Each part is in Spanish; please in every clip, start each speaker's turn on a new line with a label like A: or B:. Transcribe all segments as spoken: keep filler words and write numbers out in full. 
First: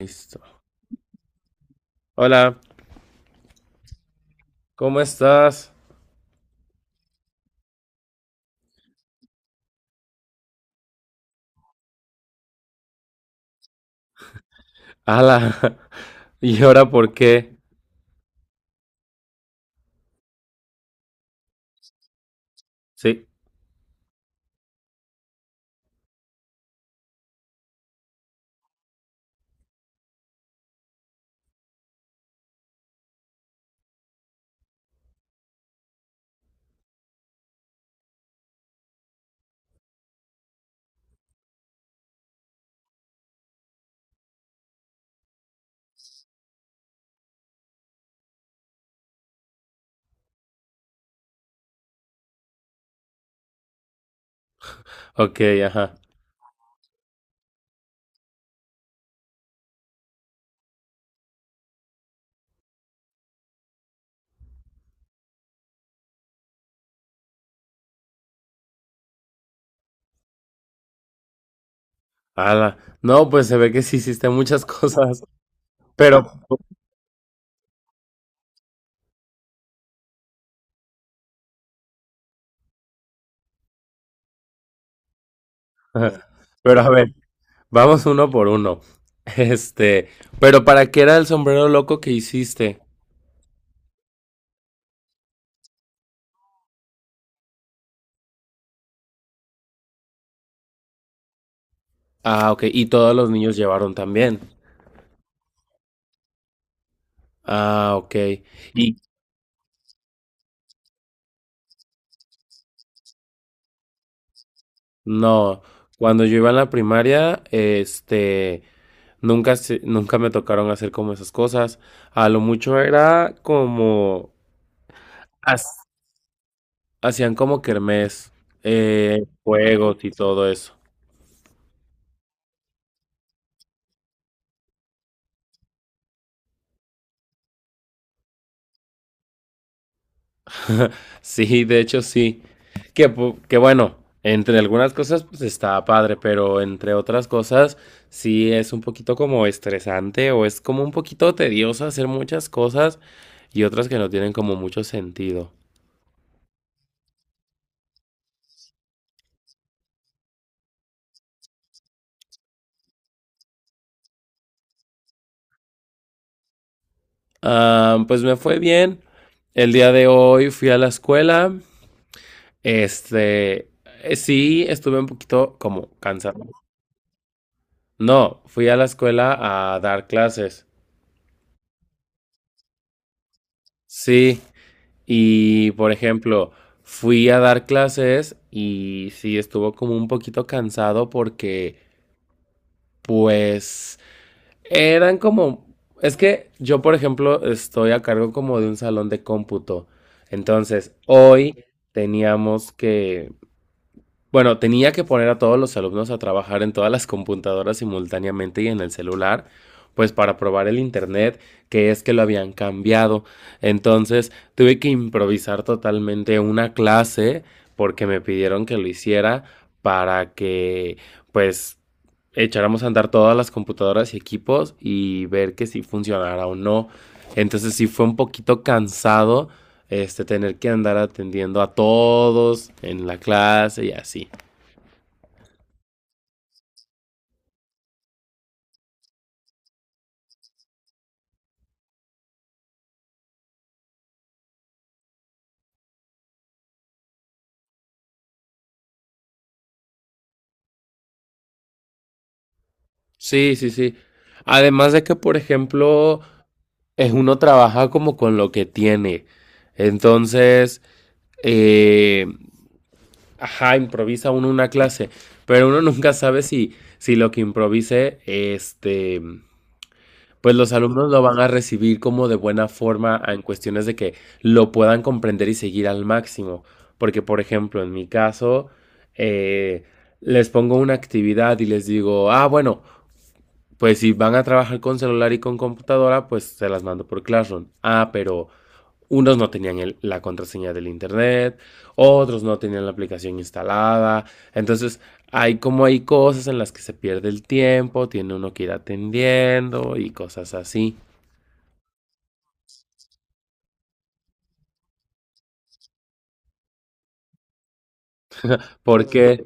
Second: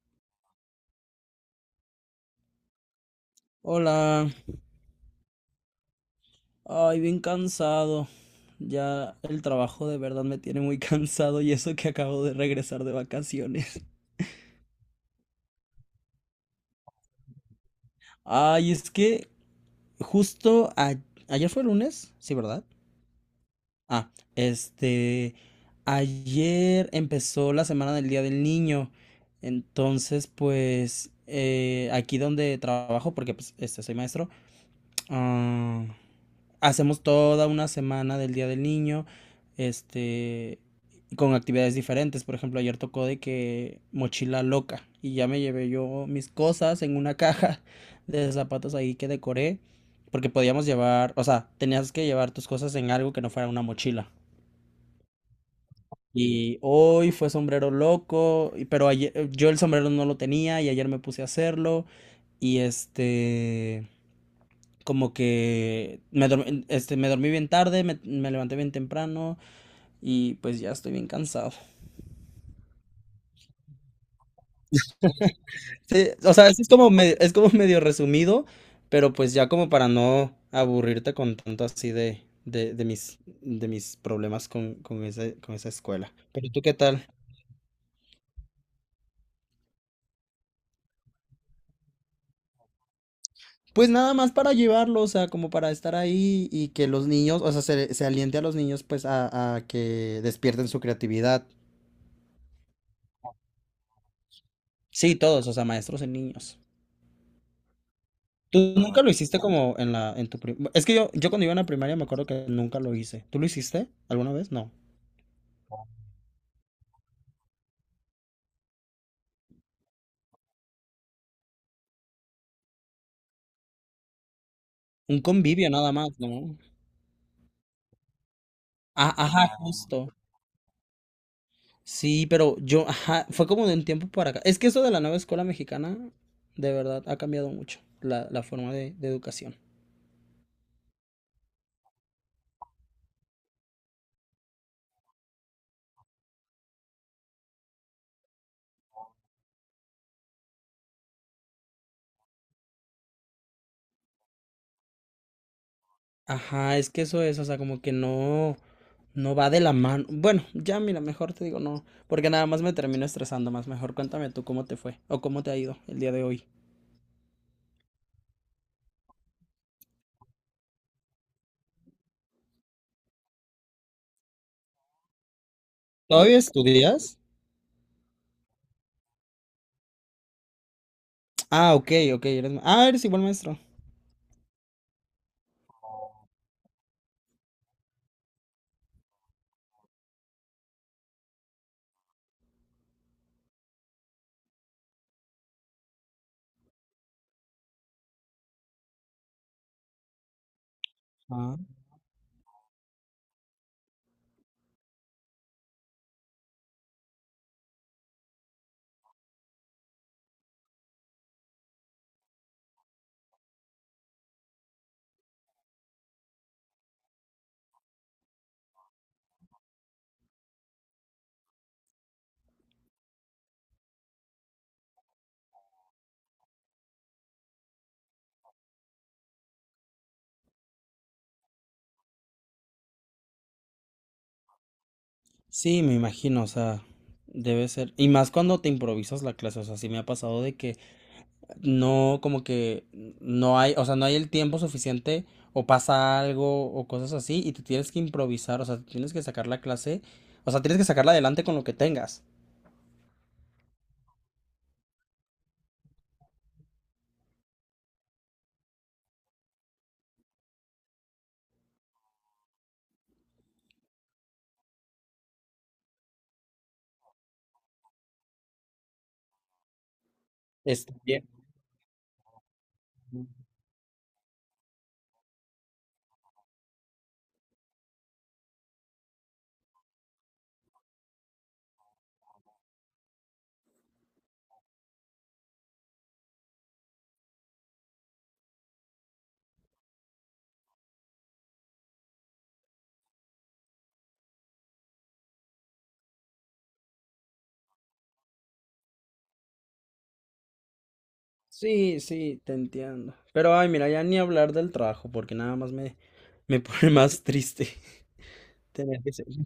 A: Listo. Hola,
B: Hola,
A: ¿cómo estás?
B: ay, bien cansado. Ya el trabajo de verdad me tiene muy cansado y eso que acabo de regresar de vacaciones.
A: Ala, ¿y ahora por qué?
B: Ay, es que justo a- ayer fue lunes, sí, ¿verdad?
A: Sí,
B: Ah, este, ayer empezó la semana del Día del Niño. Entonces, pues, eh, aquí donde trabajo, porque pues, este, soy maestro, hacemos toda una semana del Día del Niño, este, con actividades diferentes. Por ejemplo, ayer tocó de que mochila loca y ya me llevé yo mis cosas en una caja de zapatos ahí que decoré, porque podíamos llevar, o sea, tenías que llevar tus cosas en algo que no fuera una mochila.
A: ok, ajá.
B: Y hoy fue sombrero loco, y- pero ayer, yo el sombrero no lo tenía y ayer me puse a hacerlo. Y este, como que me dormí, este, me dormí bien tarde, me, me levanté bien temprano y pues ya estoy bien cansado.
A: Ala, no, pues se ve que sí hiciste muchas cosas,
B: Sí,
A: pero,
B: o sea, eso es como me- es como medio resumido, pero pues ya como para no aburrirte con tanto así de, de, de mis, de mis problemas con, con ese, con esa escuela. Pero tú, ¿qué
A: pero a
B: tal?
A: ver, vamos uno por uno. Este, pero ¿para qué era el sombrero loco que hiciste?
B: Pues nada más para llevarlo, o sea, como para estar ahí y que los niños, o sea, se, se aliente a los niños pues a, a que despierten su creatividad.
A: Ah, ok, y todos los niños llevaron también.
B: Sí, todos, o sea, maestros y niños.
A: Ah, ok.
B: ¿Tú
A: Y
B: nunca lo hiciste como en la, en tu prim- Es que yo, yo cuando iba en la primaria me acuerdo que nunca lo hice. ¿Tú lo hiciste alguna vez? No.
A: no, cuando yo iba a la primaria, este, nunca, se- nunca me tocaron hacer como esas cosas. A lo mucho era como...
B: Un convivio
A: has-
B: nada más, ¿no?
A: Hacían como kermés,
B: Ah,
A: eh,
B: ajá,
A: juegos y
B: justo.
A: todo eso.
B: Sí, pero yo, ajá, fue como de un tiempo para acá. Es que eso de la nueva escuela mexicana, de verdad, ha cambiado mucho la, la forma de, de educación.
A: Sí, de hecho sí. Que, pu- que bueno, entre algunas cosas pues está padre, pero entre otras cosas sí es un poquito como estresante o es como un poquito tedioso hacer muchas cosas y otras que no tienen como mucho sentido.
B: Ajá, es que eso es, o sea, como que no, no va de la mano. Bueno, ya mira, mejor te digo no, porque nada más me termino estresando más. Mejor cuéntame tú cómo te fue o cómo te ha ido el día de hoy.
A: Ah, pues me fue bien. El día de hoy fui a la escuela. Este, eh, sí, estuve un poquito como
B: ¿Todavía
A: cansado.
B: estudias?
A: No, fui a la escuela a dar clases.
B: Ah, ok, ok. eres ma- Ah, eres igual maestro.
A: Sí, y por ejemplo, fui a dar clases y sí estuvo como un poquito cansado porque, pues, eran como... Es que yo, por ejemplo, estoy a cargo como de un salón de cómputo. Entonces,
B: Ah.
A: hoy teníamos que Bueno, tenía que poner a todos los alumnos a trabajar en todas las computadoras simultáneamente y en el celular, pues para probar el internet, que es que lo habían cambiado. Entonces, tuve que improvisar totalmente una clase porque me pidieron que lo hiciera para que, pues, echáramos a andar todas las computadoras y equipos y ver que si funcionara o no. Entonces, sí fue un poquito cansado este tener que andar atendiendo a todos en la clase y así.
B: Sí, me imagino, o sea, debe ser. Y más cuando te improvisas la clase, o sea, sí me ha pasado de que no, como que no hay, o sea, no hay el tiempo suficiente o pasa algo o cosas así y te tienes que improvisar, o sea, tienes que sacar la clase, o sea, tienes que sacarla adelante con lo que tengas.
A: Sí, sí, sí. Además de que, por ejemplo, es uno trabaja como con lo que tiene. Entonces, eh, ajá, improvisa uno una clase, pero uno nunca sabe si, si lo que improvise, este, pues los
B: Está
A: alumnos lo
B: bien.
A: van a recibir como de buena forma en cuestiones de que lo puedan comprender y seguir al máximo. Porque, por ejemplo, en mi caso, eh, les pongo una actividad y les digo, ah, bueno, pues si van a trabajar con celular y con computadora, pues se las mando por Classroom. Ah, pero unos no tenían el- la contraseña del internet, otros no tenían la aplicación instalada. Entonces, hay como hay cosas en las que se pierde el tiempo, tiene uno que ir atendiendo y cosas así.
B: Sí, sí, te entiendo. Pero, ay, mira, ya ni hablar del trabajo porque nada más me, me pone más triste. Tener que ser.
A: Porque,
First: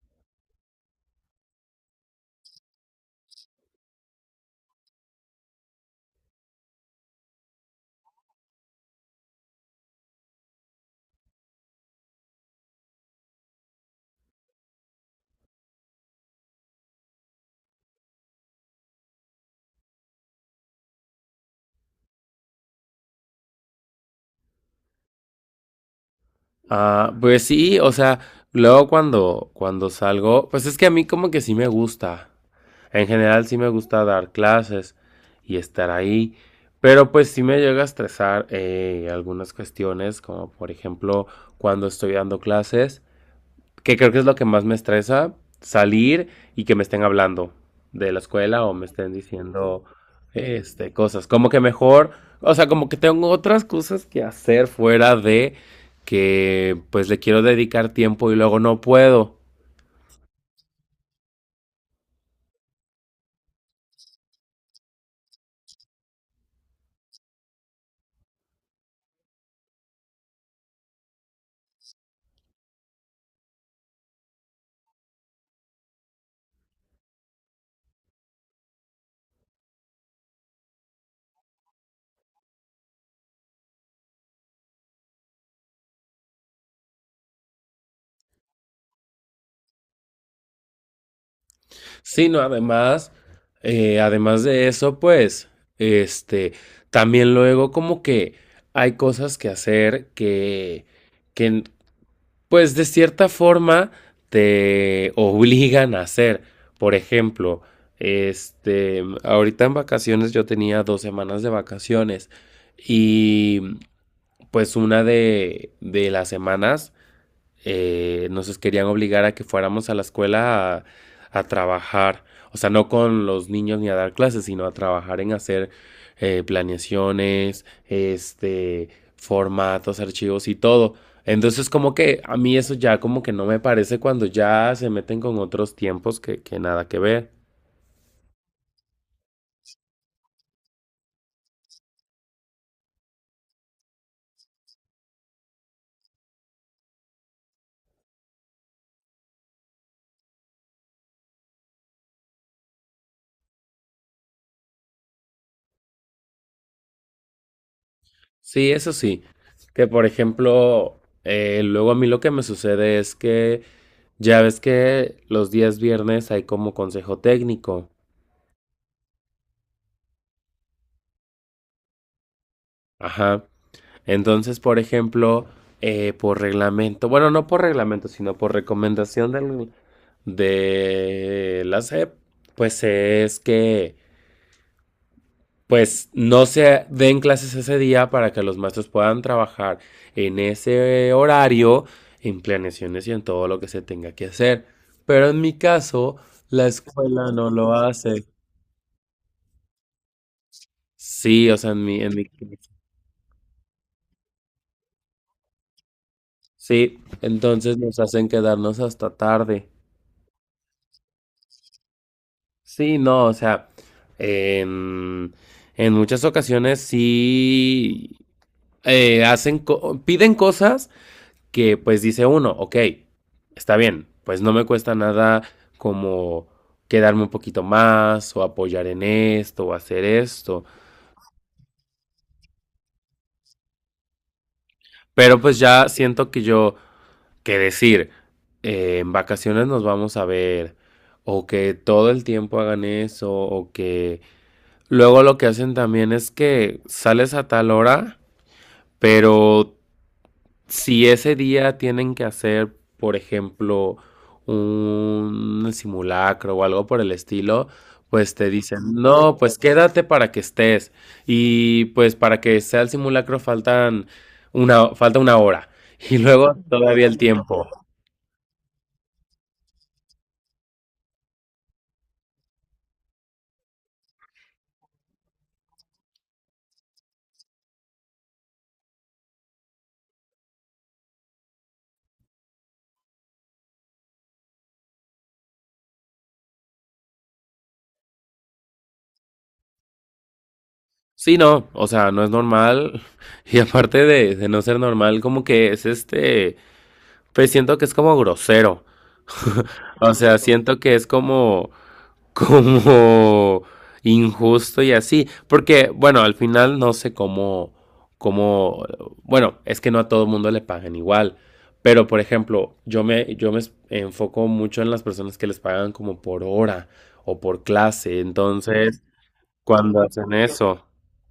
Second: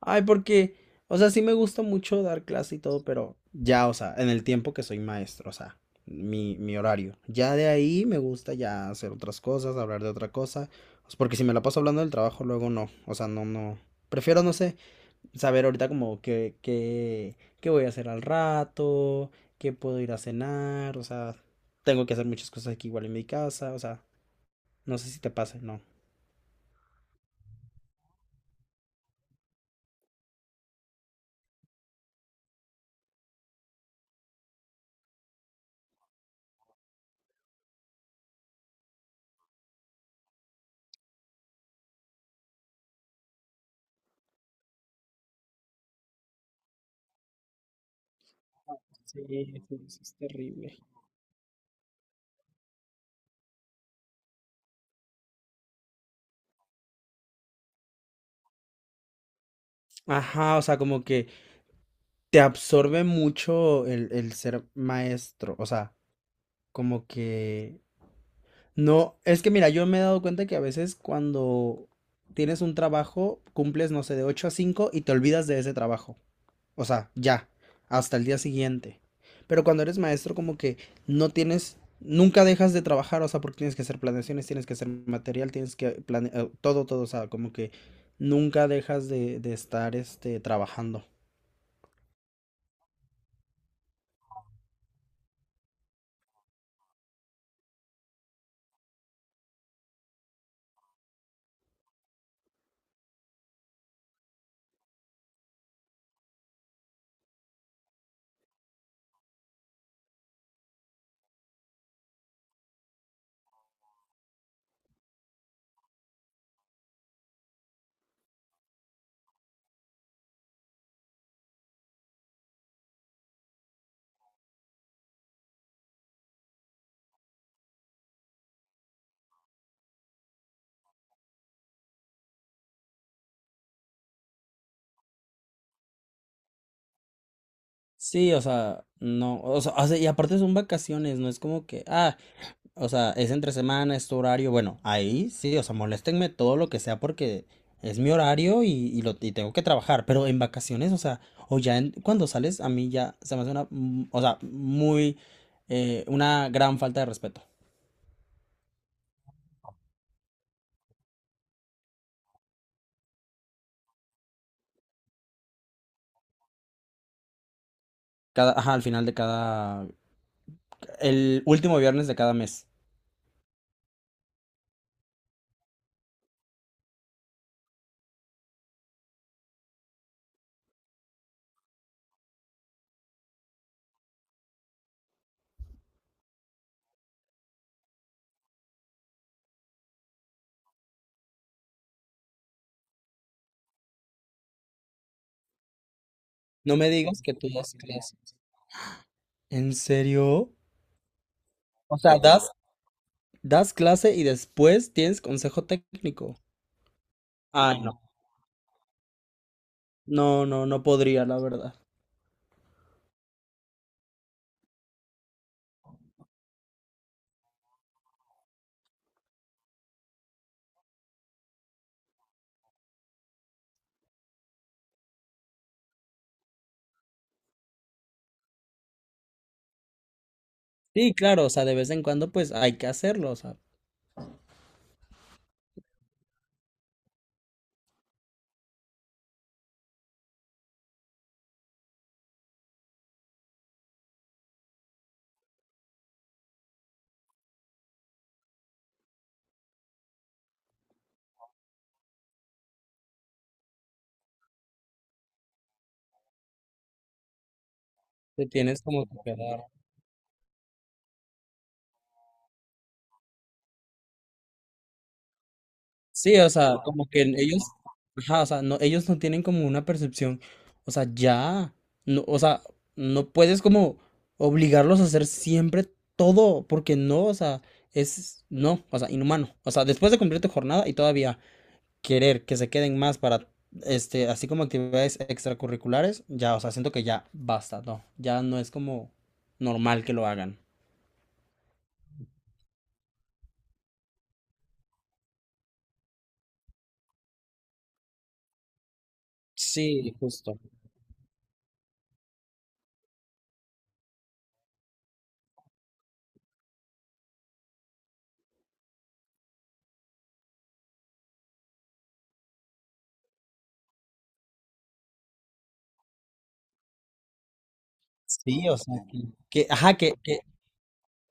B: Ay, porque, o sea, sí me gusta mucho dar clase y todo, pero ya, o sea, en el tiempo que soy maestro, o sea, mi, mi horario. Ya de ahí me gusta ya hacer otras cosas, hablar de otra cosa, pues, porque si me la paso hablando del trabajo, luego no, o sea, no, no. Prefiero, no sé, saber ahorita como qué, qué, qué voy a hacer al rato, qué puedo ir a cenar, o sea, tengo que hacer muchas cosas aquí igual en mi casa, o sea, no sé si te pase, no.
A: ah, pues sí, o sea, luego cuando, cuando salgo, pues es que a mí como que sí me gusta. En general sí me gusta dar clases y estar ahí, pero pues sí me llega a estresar eh, algunas cuestiones, como por ejemplo cuando estoy dando clases, que creo que es lo que más me estresa, salir y que me estén hablando de la escuela o me estén
B: Sí, sí,
A: diciendo
B: sí, es terrible.
A: este, cosas. Como que mejor, o sea, como que tengo otras cosas que hacer fuera de que pues le quiero dedicar tiempo y luego no puedo.
B: Ajá, o sea, como que te absorbe mucho el, el ser maestro, o sea, como que no, es que mira, yo me he dado cuenta que a veces cuando tienes un trabajo, cumples, no sé, de ocho a cinco y te olvidas de ese trabajo, o sea, ya, hasta el día siguiente. Pero cuando eres maestro, como que no tienes, nunca dejas de trabajar, o sea, porque tienes que hacer planeaciones, tienes que hacer material, tienes que planear, todo, todo, o sea, como que nunca dejas de, de estar, este, trabajando.
A: Sí, no, además, eh, además de eso, pues, este, también luego como que hay cosas que hacer que, que, pues, de cierta forma te obligan a hacer. Por ejemplo, este, ahorita en vacaciones yo tenía dos semanas de vacaciones y, pues, una de, de las semanas eh, nos querían obligar a que fuéramos a la escuela a, a, trabajar, o sea, no con los niños ni a dar clases, sino a trabajar en hacer eh, planeaciones, este, formatos, archivos y todo. Entonces como que a mí eso ya como que no me parece cuando ya se meten con otros tiempos que, que nada que ver.
B: Sí, o sea, no, o sea, o sea, y aparte son vacaciones, no es como que, ah, o sea, es entre semana, es tu horario, bueno, ahí sí, o sea, moléstenme todo lo que sea porque es mi horario y, y lo, y tengo que trabajar, pero en vacaciones, o sea, o ya en- cuando sales, a mí ya se me hace una, mm, o sea, muy, eh, una gran falta de respeto.
A: Sí, eso sí. Que por ejemplo, eh, luego a mí lo que me sucede es que ya ves que los días viernes hay como consejo técnico.
B: Cada, ajá, al final de cada, el último viernes de cada mes.
A: Ajá. Entonces, por ejemplo, eh, por reglamento, bueno, no por reglamento, sino por recomendación del- de la S E P, pues es que pues no se den clases ese día para que los maestros puedan trabajar en ese horario, en planeaciones y en todo lo que se tenga que hacer. Pero en mi caso, la
B: No me digas
A: escuela
B: que tú
A: no lo
B: das
A: hace.
B: clases. ¿En serio?
A: Sí, o sea, en
B: O
A: mi, en
B: sea,
A: mi,
B: das Das clase y después tienes consejo técnico.
A: sí, entonces
B: Ay,
A: nos
B: no.
A: hacen quedarnos hasta tarde.
B: No, no, no podría, la verdad.
A: Sí, no, o sea, en, en muchas ocasiones sí eh, hacen co- piden cosas que pues dice uno, ok, está bien, pues no me cuesta nada como quedarme un poquito más o apoyar en esto o hacer esto,
B: Sí, claro, o sea, de vez en cuando pues hay que hacerlo, o sea,
A: pero pues ya siento que yo, que decir, eh, en vacaciones nos vamos a ver o que todo el tiempo hagan eso o que... Luego lo que hacen también es que sales a tal hora. Pero si ese día tienen que hacer, por ejemplo, un simulacro o algo por el estilo, pues
B: te
A: te dicen,
B: tienes como que
A: no, pues
B: quedar.
A: quédate para que estés. Y pues para que sea el simulacro faltan una, falta una hora. Y
B: Sí, o
A: luego
B: sea,
A: todavía
B: como
A: el
B: que ellos,
A: tiempo.
B: ajá, o sea, no, ellos no tienen como una percepción, o sea, ya, no, o sea, no puedes como obligarlos a hacer siempre todo, porque no, o sea, es, no, o sea, inhumano, o sea, después de cumplir tu jornada y todavía, querer que se queden más para, este, así como actividades extracurriculares, ya, o sea, siento que ya basta, no, ya no es como normal que lo hagan.
A: Sí, no, o sea, no es normal. Y aparte de, de no ser normal, como que es este, pues siento que es como grosero.
B: Sí,
A: O sea,
B: justo.
A: siento que es como como injusto y así. Porque, bueno, al final no sé cómo, cómo, bueno, es que no a todo el mundo le pagan igual. Pero, por ejemplo, yo me, yo me enfoco mucho en las personas que les pagan como por hora o por clase.
B: Sí, o sea,
A: Entonces,
B: que, que- ajá,
A: cuando
B: que,
A: hacen
B: que-
A: eso.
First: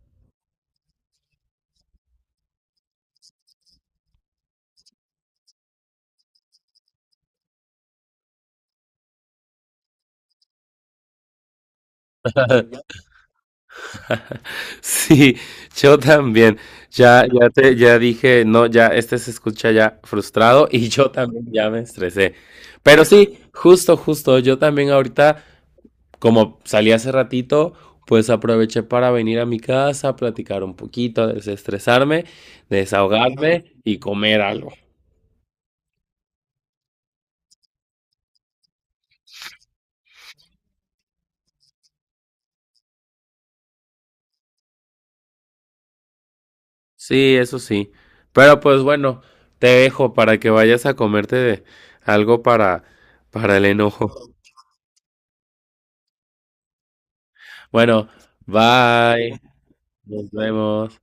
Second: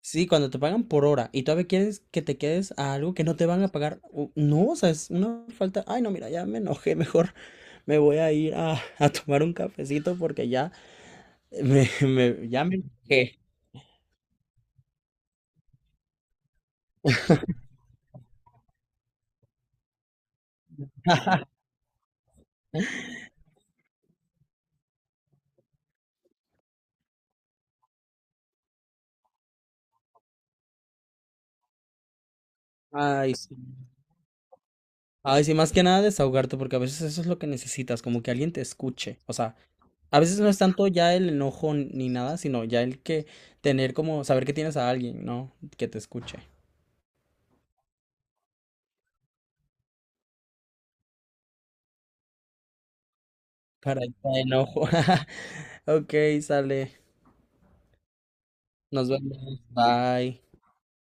B: sí, cuando te pagan por hora y todavía quieres que te quedes a algo que no te van a pagar, u- no, o sea, es una falta, ay, no, mira, ya me enojé, mejor me voy a ir a, a tomar un cafecito porque ya me, me- ya me enojé.
A: Sí, yo también. Ya, ya te, ya dije, no, ya este se escucha ya frustrado y yo también ya me estresé. Pero sí, justo, justo, yo también ahorita, como salí hace ratito, pues aproveché para venir a mi casa, platicar un poquito, desestresarme,
B: Ay, sí.
A: desahogarme y comer algo.
B: Ay, sí, más que nada desahogarte, porque a veces eso es lo que necesitas, como que alguien te escuche. O sea, a veces no es tanto ya el enojo ni nada, sino ya el que tener como saber que tienes a alguien, ¿no? Que te escuche.
A: Sí, eso sí. Pero pues bueno, te dejo para que vayas a comerte algo para, para el
B: Para
A: enojo.
B: el enojo. Ok, sale.
A: Bueno,
B: Nos
A: bye.
B: vemos.
A: Nos
B: Bye.
A: vemos.